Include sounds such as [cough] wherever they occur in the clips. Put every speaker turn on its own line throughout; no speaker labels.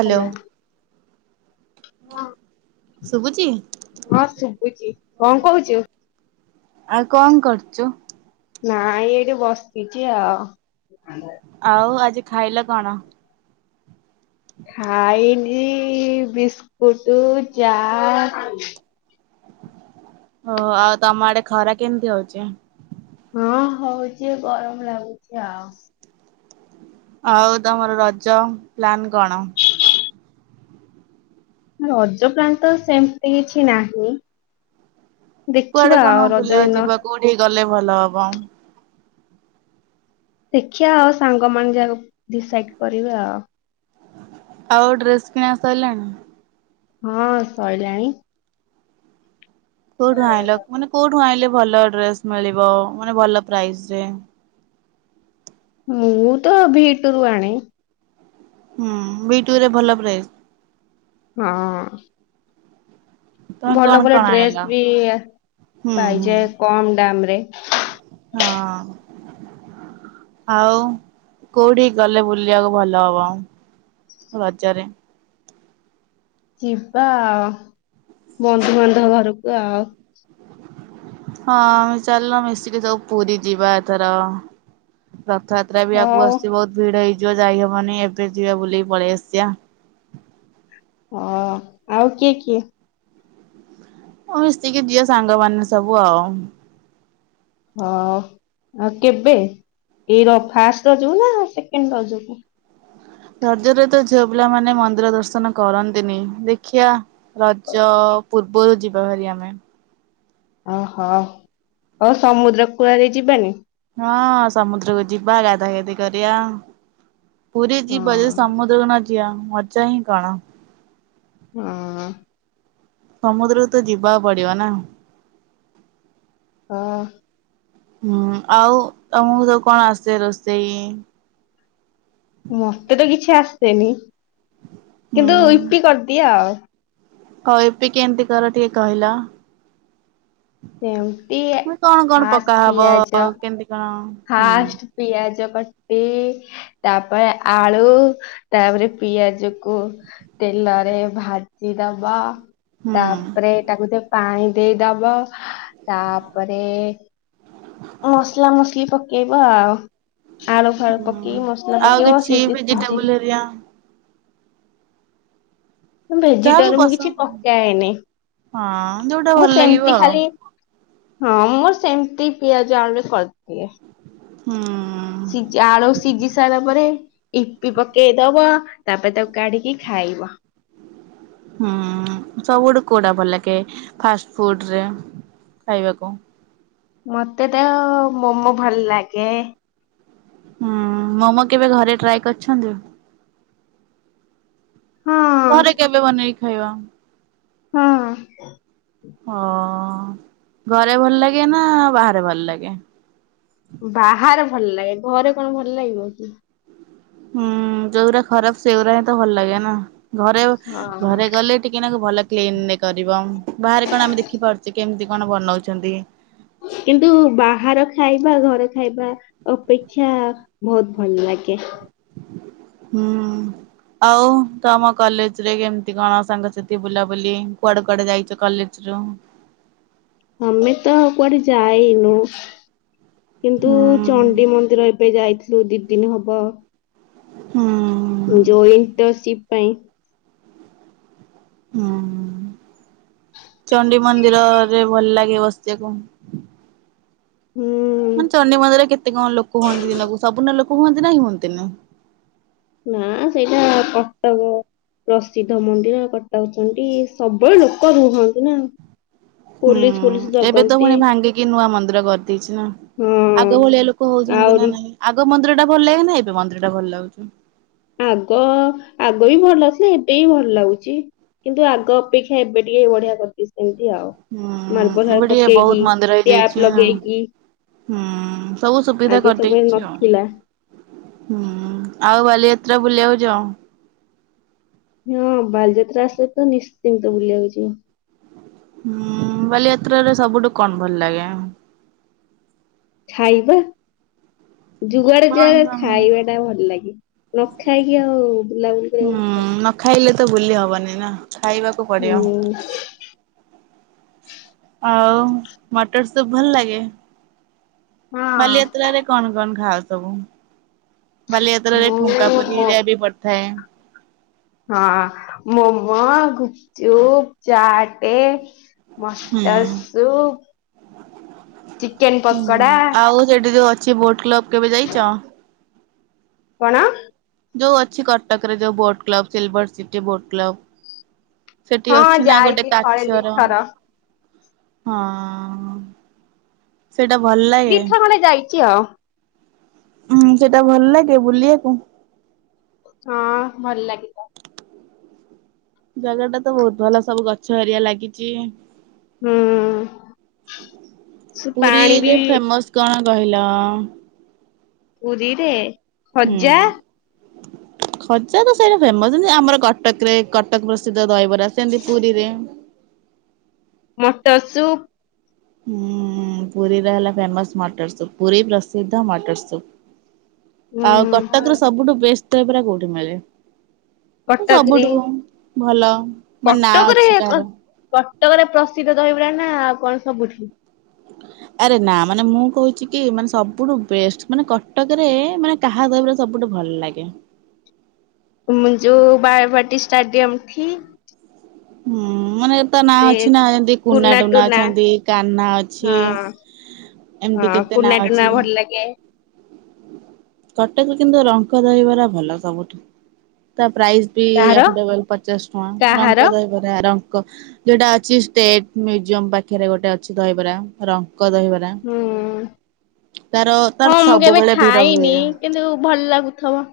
Hello.
ହ,
ଶୁଭୁଛି
ହଁ ଶୁଭୁଚି କଣ କହୁଛୁ?
ଆଉ କଣ କରୁଚୁ?
ନାଇଁ ଏଇଠି ବସିଛି ଆଉ।
ଆଉ ଆଜି ଖାଇଲ କଣ?
ଖାଇନି ବିସ୍କୁଟ ଚା।
ଓହୋ ଆଉ ତମ ଆଡେ ଖରା କେମିତି ହଉଚି?
ହଁ ହଉଚି ଗରମ ଲାଗୁଚି ଆଉ।
ଆଉ ତମର ରଜ ପ୍ଲାନ କଣ?
ରଜ ପ୍ଲାନ ତ ସେମିତି କିଛି ନାହିଁ।
କୁଆଡେ
ଦେଖିବା
କଣ
ଆଉ ରଜ
ବୁଲିବାକୁ
ଦିନ।
ଯିବ କୋଉଠିକି ଗଲେ ଭଲ ହବ?
ଦେଖିଆ ଆଉ ସାଙ୍ଗ ମାନ ଯାକୁ ଡିସାଇଡ କରିବେ ଆଉ।
ଆଉ ଡ୍ରେସ କିଣା ସାଇଲାଣି?
ହଁ ସଇଲାଣି।
କୋଉଠୁ ଆଇଁଲ ମାନେ କୋଉଠୁ ଆଇଁଲେ ଭଲ ଡ୍ରେସ ମିଳିବ ମାନେ ଭଲ ପ୍ରାଇସ୍‌ ରେ।
ମୁଁ ତ ଭି ଟୁ ରୁୁ ଆଣେ।
ହୁଁ ବି ଟୁ ରେ ଭଲ ପ୍ରାଇଜ?
ହଁ।
ତମେ କଣ
ଭଲ ଭଲ
କଣ ଆଣିଲ?
ଡ୍ରେସ ବି ଆସେ
ହୁଁ ହୁଁ
ପାଇଯାଏ କମ ଦାମ ରେ।
ହଁ। ଆଉ କୋଉଠିକି ଗଲେ ବୁଲିବାକୁ ଭଲ ହବ? ରଜରେ।
ଯିବା ଆଉ ବନ୍ଧୁବାନ୍ଧବ ଘରକୁ ଆଉ।
ହଁ, ଆମେ ଚାଲୁନ ମିଶିକି ସବୁ ପୁରୀ ଯିବା ଏଥର। ରଥଯାତ୍ରା ବି ଆଗକୁ
ହଉ
ଆସିବ ଭିଡ ହେଇଯିବ ଯାଇହବନି ଏବେ ଯିବାେ ବୁଲିକି ପଳେଇ ଆସିବା।
ହଁ ଆଉ କିଏ କିଏ?
ହଁ ମିଶିକି ଜିବା ସାଙ୍ଗମାନେ ସବୁ ଆଉ।
ହଁ ଆଉ କେବେ ଏଇ ର ଫାଷ୍ଟ ରଜକୁ ନା ସେକେଣ୍ଡ ରଜକୁ?
ରଜ ରଜରେ ତ ଝିଅ ପିଲାମାନେ ମନ୍ଦିର ଦର୍ଶନ କରନ୍ତିନି ଦେଖିିବା ରଜ ପୂର୍ବରୁ ଯିବା ଭାରି ଆମେ।
ଓହୋ ହଉ ସମୁଦ୍ର କୂଳରେ ଯିବାନି?
ହଁ ସମୁଦ୍ରକୁ ଯିବା ଗାଧା ଗାଧି କରିବା ପୁରୀ
ହଁ
ଯିବା ଯ ସମୁଦ୍ର ଏ ତ ଜଣ ଯିଆବା ମଜା ହିଁ କଣ?
ହଁ ହଁ।
ସମୁଦ୍ରକୁ ତ ଯିବା ପଡିବ ନା?
ହଁ।
ହୁଁ ଆଉ ତମକୁ ତ କଣ ସବୁ ଆସେ ରୋଷେଇ?
ମତେ ତ କିଛି ଆସେନି କିନ୍ତୁ ଇପି କରିଦିଏ ଆଉ।
ଆଉ ୟୁପି କେମିତି କର ଟିକେ କହିଲ?
ସେମିତି
ମୁଁ କଣ କଣ
ଫାଷ୍ଟ
ପକାହବ
ପିଆଜ
କେମିତି କଣ? ହୁଁ
ଫାଷ୍ଟ ପିଆଜ କାଟିଇ ତାପରେ ଆଳୁ ତାପରେ ପିଆଜ କୁ ତେଲରେ ଭାଜି ଦବ
ହୁଁ।
ତାପରେ ତାକୁ ପାଣି ଦେଇଦବ ତାପରେ ମସଲା ମସଲି ପକେଇବ ଆଉ। ଆଳୁ ଫାଳୁ
ହୁଁ
ପକେଇ ମସଲା
ଆଉ
ପକେଇବ
କିଛି
ସେ ସିଜି କି
ଭେଜିଟେବୁଲ ହେରିକା ଯାହାକୁ
ଭେଜିଟାରୁ ମୁଁ କିଛି
ପସନ୍ଦ
ପକାଏନି
ହଁ ଯୋଉଟା ଭଲ
ମୁଁ
ଲାଗିବ
ସେମିତି
ଆଉ
ଖାଲି ହଁ ମୋର ସେମିତି ପିଆଜ ଆଳୁରେ କରିଦିଏ।
ହୁଁ ହୁଁ।
ସିଝା ଆଳୁ ସିଝି ସାରିଲା ପରେ ୟୁପି ପକେଇ ଦବ ତାପରେ ତାକୁ କାଢିକି ଖାଇବ।
ହୁଁ ସବୁଟୁ କୋଉଟା ଭଲ ଲାଗେ ଫାଷ୍ଟ ଫୁଡରେ ଖାଇବାକୁ?
ମତେ ତ ମୋମୋ ଭଲ ଲାଗେ।
ହୁଁ ମୋମୋ କେବେ ଘରେ ଟ୍ରାଏ କରିଛନ୍ତି?
ହଁ ହଁ।
ଘରେ କେବେ ବନେଇକି ଖାଇବ?
ହୁଁ।
ଓହ ଘରେ ଭଲ ଲାଗେ ନା ବାହାରେ ଭଲ ଲାଗେ?
ବାହାରେ ଭଲ ଲାଗେ ଘରେ କଣ ଭଲ ଲାଗିବ କି?
ହୁଁ ଯୋଉରା ଖରାପ ସେଉରା ହିଁ ତ ଭଲ ଲାଗେ ନା ଘରେ ଘରେ
ହଁ
ଗଲେ ଟିକିନାକୁ ଭଲ କ୍ଲିନ କରିବ ବାହାରେ କଣ ଆମେ ଦେଖିପାରୁଛେ କେମିତି କଣ ବନଉଛନ୍ତି।
କିନ୍ତୁ ବାହାର ଖାଇବା ଘରେ ଖାଇବା ଅପେକ୍ଷା ବହୁତ ଭଲ ଲାଗେ।
ହୁଁ। ଆଉ ତମ କଲେଜେରେ କେମିତି କଣ ସାଙ୍ଗସାଥି ବୁଲାବୁଲି କୁଆଡେ କୁଆଡେ ଯାଇଛ କଲେଜ୍ ଯୋଗ୍।
ଆମେ ତ କୁଆଡେ ଯାଇନୁ କିନ୍ତୁ
ହୁଁ
ଚଣ୍ଡି ମନ୍ଦିର ଯାଇଥିଲୁ ଦି ଦିନ ହବ
ହୁଁ
ଯୋଉ ଇଣ୍ଟର୍ସିପ ପାଇଁ।
ହୁଁ ଚଣ୍ଡି ମନ୍ଦିରରେ ଭଲ ଲାଗେ ବସିବାକୁ।
ହୁଁ
ମାନେ ଚଣ୍ଡିୀ ମନ୍ଦିରେ କେତେ କଣ ଲୋକ ହୁଅନ୍ତି ଦିନକୁ ସବୁଦିନ ଲୋକ ହୁଅନ୍ତି ନା ହୁଅନ୍ତି?
ନା ସେଇଟା କଟକ ପ୍ରସିଦ୍ଧ ମନ୍ଦିର କଟକ ଚଣ୍ଡି ସବୁବେଳେ ଲୋକ ରୁହନ୍ତି ନା। ପୋଲିସି ଫୋଲିସି ଜଗନ୍ତି।
କିଏ ନୂଆ ମନ୍ଦିର କରିଦେଇଛି ନା,
ହଁ
ଆଗ ଭଳିଆ ଲୋକ ହଉଛନ୍ତି
ଆହୁରି
ନା ନାଇଁ? ଆଗ ମନ୍ଦିର ଟା ଭଲ ଲାଗେ ନା, ଏବେ ମନ୍ଦିର ଟା ଭଲ ଲାଗୁଛି?
ଆଗ ଆଗ ବି ଭଲ ଥିଲା, ଏବେ ବି ଭଲ ଲାଗୁଛି। କିନ୍ତୁ ଆଗ ଅପେକ୍ଷା ଏବେ ଟିକେ ବଢିଆ କରି ସେମିତି ଆଉ
ହୁଁ
ମାର୍ବଲ
ଏବେ ଟିକେ ବହୁତ
ପକେଇକି,
ମନ୍ଦିର ହେଇଯାଇଛି
ଟ୍ୟାପ
ନା
ଲଗେଇକି
ହୁଁ, ସବୁ ସୁବିଧା
ଆଗେ ସବୁ ଏ
କରିଦେଇଛି ଆଉ।
ନଥିଲା
ହୁଁ ହୁଁ, ଆଉ ବାଲିଯାତ୍ରା ବୁଲିବାକୁ ଯାଅ?
ହଁ ବାଲିଯାତ୍ରା ଆସେ ତ ନିଶ୍ଚିତ ବୁଲିିବାକୁ ଯିବି।
ହୁଁ ବାଲିଯାତ୍ରାରେ ସବୁଠୁ କଣ ଭଲ ଲାଗେ?
ଖାଇବା ଯୁଆଡେ
କଣ
ଯାଆ,
କଣ
ଖାଇବା ଟା ଭଲ ଲାଗିବ, ନ ଖାଇକି ଆଉ ବୁଲାବୁଲି
ହୁଁ
କରିବା
ନ ଖାଇଲେ ତ ବୁଲି ହବନି ନା, ଖାଇବାକୁ ପଡିବ।
ହୁଁ।
ଆଉ ମଟର ସୁପ୍ ଭଲ ଲାଗେ?
ହଁ
ବାଲିଯାତ୍ରାରେ କଣ କଣ ଖାଅ ସବୁ, ବାଲିଯାତ୍ରାରେ
ମୁଁ
ଠୁଙ୍କା ପରି
ମୋ
ହେରିକା ବି [unintelligible]
ହଁ ଅଁ, ମୋମୋ, ଗୁପଚୁପ, ଚାଟେ।
ହୁଁ
ମଟର ସୁପ, ଚିକେନ ପକୋଡା।
ସେଇଠି ଯଉ ଅଛି ବୋଟ୍ କ୍ଲବ୍ କେବେ ଯାଇଛ?
କଣ?
ଯୋଉ ଅଛି କଟକରେ ଯୋଉ boat club, silver city boat club? ସେଠି
ହଁ
ଅଛି ନା ଗୋଟେ
ଯାଇଛି ଥରେ
କାଚର,
ଦିଥର
ହଁ ଅ ସେଇଟା ଭଲ ଲା
ଦି ଥର ଖଣ୍ଡେ ଯାଇଛି ଆଉ।
ହୁଁ, ସେଇଟା ଭଲ ଲାଗେ ବୁଲିବାକୁ?
ହଁ ଭଲ ଲାଗିଲା।
ଜାଗା ଟା ତ ବହୁତ ଭଲ ସବୁ ଗଛ ଏରିଆ ଲାଗିଚି।
ହୁଁ ସେ ପାଣି ବି
ପୁରୀରେ ଫେମସ କଣ କହିଲ?
ପୁରୀରେ?
ହୁଁ ଉଁ
ଖଜା
ଖଜା ତ ସେଇଟା ଫେମସ, ଯେମିତି ଆମର କଟକରେ କଟକ ପ୍ରସିଦ୍ଧ ଦହିବରା। ରସନ୍ଦି ପୁରୀରେ।
ମଟର ସୁପ।
ହୁଁ ପୁରୀର ହେଲା ଫେମସ୍ ମଟର ସୁପ୍, ପୁରୀ ପ୍ରସିଦ୍ଧ ମଟର ସୁପ୍।
ଉଁ
ଆଉ କଟକରୁ ସବୁଠୁ ବେଷ୍ଟେ ଦହିବରା କୋଉଠି ମିଳେ?
କଟକରେ
ସବୁଠୁ ଭଲ। ମାନେ ନାଁ
କଟକରେ
ଅଛି କାହାର।
କଟକରେ ପ୍ରସିଦ୍ଧ ଦହିବରା ନା ଆଉ କଣ ସବୁଠି?
ଆରେ ନା ମାନେ ମୁଁ କହୁଛି କି ମାନେ ସବୁଠୁ ବେଷ୍ଟ ମାନେ କଟକରେ ମାନେ କାହା ଦହିବରା ସବୁଠୁ ଭଲ ଲାଗେ?
ମୁଁ ଯୋଉ ବାରବାଟୀ ଷ୍ଟାଡ଼ିିୟମଥି
ହୁଁ ମାନେ ତା ନାଁ
ସେ
ଅଛି ନା ଏମିତି କୁନା ଟୁନା ଅଛନ୍ତି କାହ୍ନା ଅଛି।
ହଁ
ଏମିତି
ହଁ
କେତେ ନାଁ
କୁନା
ଅଛି
ଟୁନା ଭଲ ଲାଗେ।
କଟକରେ କିନ୍ତୁ ରଙ୍ଗ ଦହିବରା ଭଲ ସବୁଠୁ ତା ପ୍ରାଇସ୍ ବି
କାହାର
ଆପଟେକୁ ପଚାଶ ଟଙ୍କା
କାହାର
ରଙ୍କ ଦହିବରା ରଙ୍କ ଯୋଉଟା ଅଛି ଷ୍ଟେଟ ମ୍ୟୁଜିୟମ ପାଖରେ ଗୋଟେ ଅଛି ଦହିବରା, ରଙ୍କ ଦହିବରା।
ହୁଁ
ତା
ହଁ
ତାର
ମୁଁ କେବେ
ସବୁବେଳେ ଭିଡ ହୁଏ।
ଖାଇନି କିନ୍ତୁ ଭଲ ଲାଗୁଥିବ।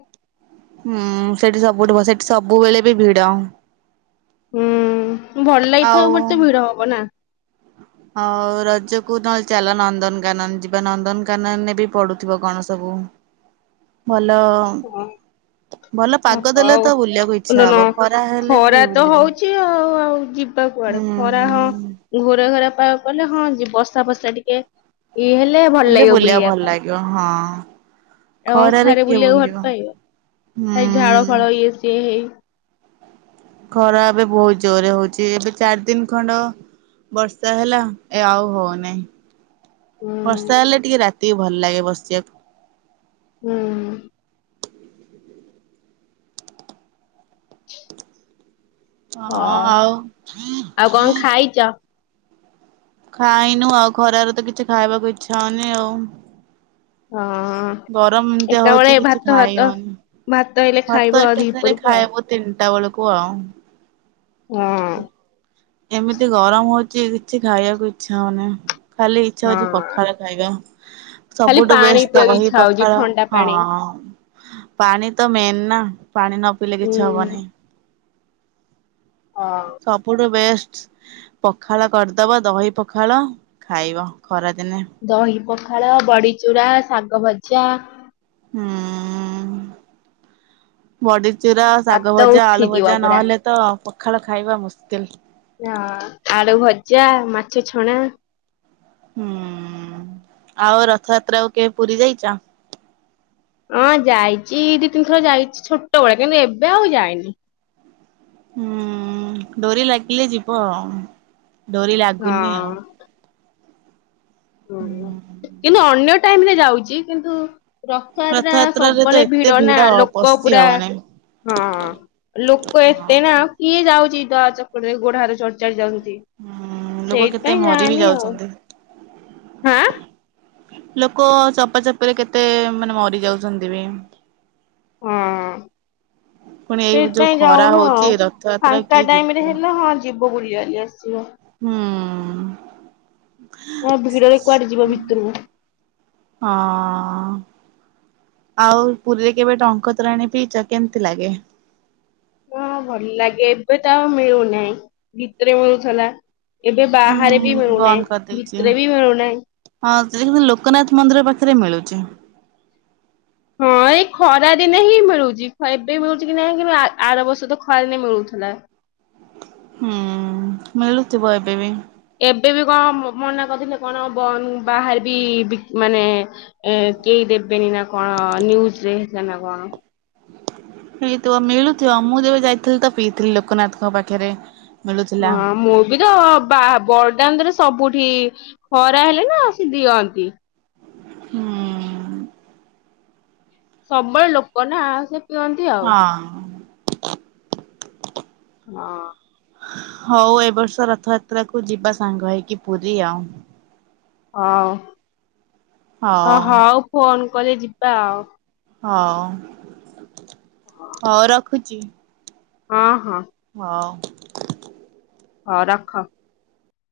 ହୁଁ ସେଠି ସବୁଠି ଭଲ ସେଠି ସବୁବେଳେ ବି ଭିଡ।
ହୁଁ ଭଲ ଲାଗିଥିବ
ଆଉ
ମତେ ଭିଡ ହବ ନା।
ହଉ ରଜକୁୁ ନଲେ ଚାଲ ନନ୍ଦନକାନନ ଯିବା, ନନ୍ଦନକାନନରେ ବି ପଡୁଥିବ କଣ ସବୁ? ଭଲ।
ୱଁ।
ଭଲ
ଓ
ପାଗ ଦେଲେ ତ ବୁଲିବାକୁ ଇଚ୍ଛା
ହଉ
ହବ ଖରା ହେଲେ
ଖରା
କିଏ
ତ
ବୁଲିବ।
ହଉଛି ଆଉ ଆଉ ଯିବ ତ
ହୁଁ
କୁଆଡେ ଖରା
ହୁଁ
ହଁ ଘୋରା ଘରା ପାଗ କଲେ ହଁ ଯିବ ବର୍ଷା ଫର୍ଷା ଟିକେ ଇ ହେଲେ ଭଲ ଲାଗିବ
ବୁଲିବାକୁ
ବୁଲିବା
ଭଲ
ପାଇଁ
ଲାଗିବ ହଁ।
ଅଁ
ଖରାରେ
ଖରେ
କିଏ
ବୁଲିବାକୁ ଭଲ
ବୁଲିବ
ପାଇବ
ହୁଁ।
ଏଇ ଝାଳ ଫାଳ ଇଏ ସିଏ ହେଇ
ଖରା ଏବେ ବହୁତ ଜୋରରେ ହଉଛି ଏବେ ଚାରି ଦିନ ଖଣ୍ଡ ବର୍ଷା ହେଲା ଏ ଆଉ ହଉନାହିଁ। ବର୍ଷା
ହୁଁ
ହେଲେ ଟିକେ ରାତି କି ଭଲ ଲାଗେ ବସିବାକୁ।
ହୁଁ।
ହଁ ଆଉ।
ଖାଇଚ।
ଖାଇନୁ ଆଉ ଖରାରେ ତ କିଛି ଖାଇବାକୁ ଇଚ୍ଛା ହଉନି ଆଉ।
ହଁ ହଁ।
ଗରମ ଏମିତିଆ
ଏକାବେଳେ
ହଉଛି କିଛି
ଭାତ ଭାତ
ଖାଇଉନି
ଭାତ ହେଲେ ଖାଇବ
ଭାତ
ଆଉ
ଏକାଥରେ
ଦିପହରକୁ ଆଉ
ଖାଇବୁ ତିନିଟା ବେଳକୁ ଆଉ
ହୁଁ।
ଏମିତି ଗରମ ହଉଛି କିଛି ଖାଇବାକୁ ଇଚ୍ଛା ହଉନି। ଖାଲି ଇଚ୍ଛା ହଉଛି
ହଁ।
ପଖାଳ ଖାଇବା।
ଖାଲି
ସବୁଠୁ
ପାଣି
ବେଶ୍
ପିଇବାକୁ
ଦହି
ଇଚ୍ଛା ହଉଛି
ପଖାଳ
ଥଣ୍ଡା ପାଣି।
ହଁ। ପାଣି ତ ମେନ୍ ନା ପାଣି ନ ପିଇଲେ
ହୁଁ।
କିଛି ହବନି।
ହଁ।
ସବୁଠୁ ବେଷ୍ଟ। ପଖାଳ କରିଦବ ଦହି ପଖାଳ ଖାଇବ ଖରାଦିନେ।
ଦହି ପଖାଳ ବଡିଚୂରା ଶାଗ ଭଜା।
ହୁଁ। ବଡିଚୁରା ଶାଗ
ଭାତ
ଭଜା ଆଳୁ
ଉଠିଯିବ
ଭଜା
ପୁରା।
ନହେଲେ ତ ପଖାଳ ଖାଇବା ମୁସ୍କିଲ।
ହା ଆଳୁ ଭଜା ମାଛ ଛଣା
ହୁଁ ଆଉ ରଥଯାତ୍ରା କୁ କେବେ ପୁରୀ ଯାଇଚ।
ହଁ ଯାଇଛି ଦି ତିନିଥର ଯାଇଛି ଛୋଟବେଳେ କିନ୍ତୁ ଏବେ ଆଉ ଯାଇନି।
ହୁଁ ଡୋରି ଲାଗିଲେ ଯିବ ଡୋରି ଲାଗୁନି
ହଁ
ଆଉ। ହୁଁ
କିନ୍ତୁ ଅନ୍ୟ ଟାଇମ୍ ରେ ଯାଉଛି କିନ୍ତୁ ରଥଯାତ୍ରା
ରଥଯାତ୍ରାରେ ତ
ସବୁବେଳେ
ଏତେ
ଭିଡ ନା ଲୋକ
ପଶି
ପୁରା
ହବନି
ହଁ ଲୋକ
ହଁ
ଏତେ ନା କିଏ ଯାଉଛି ଦଳା ଚକଡାରେ ଗୋଡ ହାତ ଚଢଚାଡି ଯାଉଛନ୍ତି।
ହୁଁ ଲୋକ କେତେ
ସେଇଥିପାଇଁ
ମରି ବି
ଜାଏନି ଆଉ।
ଯାଉଛନ୍ତି।
ହାଁ।
ଲୋକ ଚପାଚପି ରେ କେତେ ମାନେ ମରି ଯାଉଛନ୍ତି ବି
ହୁଁ।
ପୁଣି ଏଇ ଯୋଉ
ସେଇଥିପାଇଁ
ଖରା
ଯାଉନୁ
ହଉଛି
ଆଉ
ରଥଯାତ୍ରା
ଫାଙ୍କା
କିଏ ଯିବ
ଟାଇମ ରେ
ହୁଁ।
ହେଲା ହଁ ଯିବ ବୁଲିଆଲି ଆସିିବ।
ହଁ
କଣ ଭିଡରେ କୁଆଡେ ଯିବ ଭିତରକୁ।
ହଁ। ଆଉ ପୁରୀରେ କେବେ ଟଙ୍କ ତୋରାଣି ପିଇଚ କେମିତି ଲାଗେ।
ହଁ ଭଲ ଲାଗେ ଏବେ ତ ଆଉ ମିଳୁନାହିଁ ଭିତରେ ମିଳୁଥିଲା। ଏବେ
ହୁଁ
ବାହାରେ ବି
ବନ୍ଦ
ମିଳୁନାହିଁ
କରିଦେଇଛି
ଭିତରେ ବି ମିଳୁନାହିଁ।
ହଁ ସେ ଲୋକନାଥ ମନ୍ଦିର ପାଖରେ ମିଳୁଛି।
ଏ ଖରାଦିନେ ହିଁ ମିଳୁଛି ଏବେ ମିଳୁଛି କି ନାହିଁ କିନ୍ତୁ ଆର ବର୍ଷ ତ ଖରା ଦିନେ ମିଳୁଥିଲା।
ହୁଁ ମିଳୁଥିବ ଏବେ ବି।
ଏବେ ବି କଣ ମନା କରିଥିଲେ କଣ ବନ୍ଦ ବାହାରେ ବି ବିକ୍ ମାନେ ଏ କେହି ଦେବେନି ନା କଣ ନ୍ୟୁଜରେ ହେଇଥି ନା କଣ
ହେଇଥିବ ମିଳୁଥିବ ମୁଁ ଯେବେ ଯାଇଥିଲି ତ ପିଇଥିଲି ଲୋକନାଥଙ୍କ ପାଖରେ। ମିଳୁଥିଲା
ହଁ ମୁ ବିଦ ବା ବରଦାନ୍ତରେ ସବୁଠି ଖରା ହେଲେ ନା ସେ ଦିଅନ୍ତି।
ହୁଁ।
ସବୁବେଳେ ଲୋକ ନା ସେ ପିଅନ୍ତି ଆଉ।
ହଁ।
ଅ
ହଉ ଏ ବର୍ଷ ରଥଯାତ୍ରା କୁ ଯିବା ସାଙ୍ଗ ହେଇକି ପୁରୀ ଆଉ।
ହଉ ଅ ହଉ ଫୋନ କଲେ ଯିବା ଆଉ।
ହ ହଉ ରଖୁଛି।
ହଁ ହଁ।
ହଉ।
ହ ରଖ।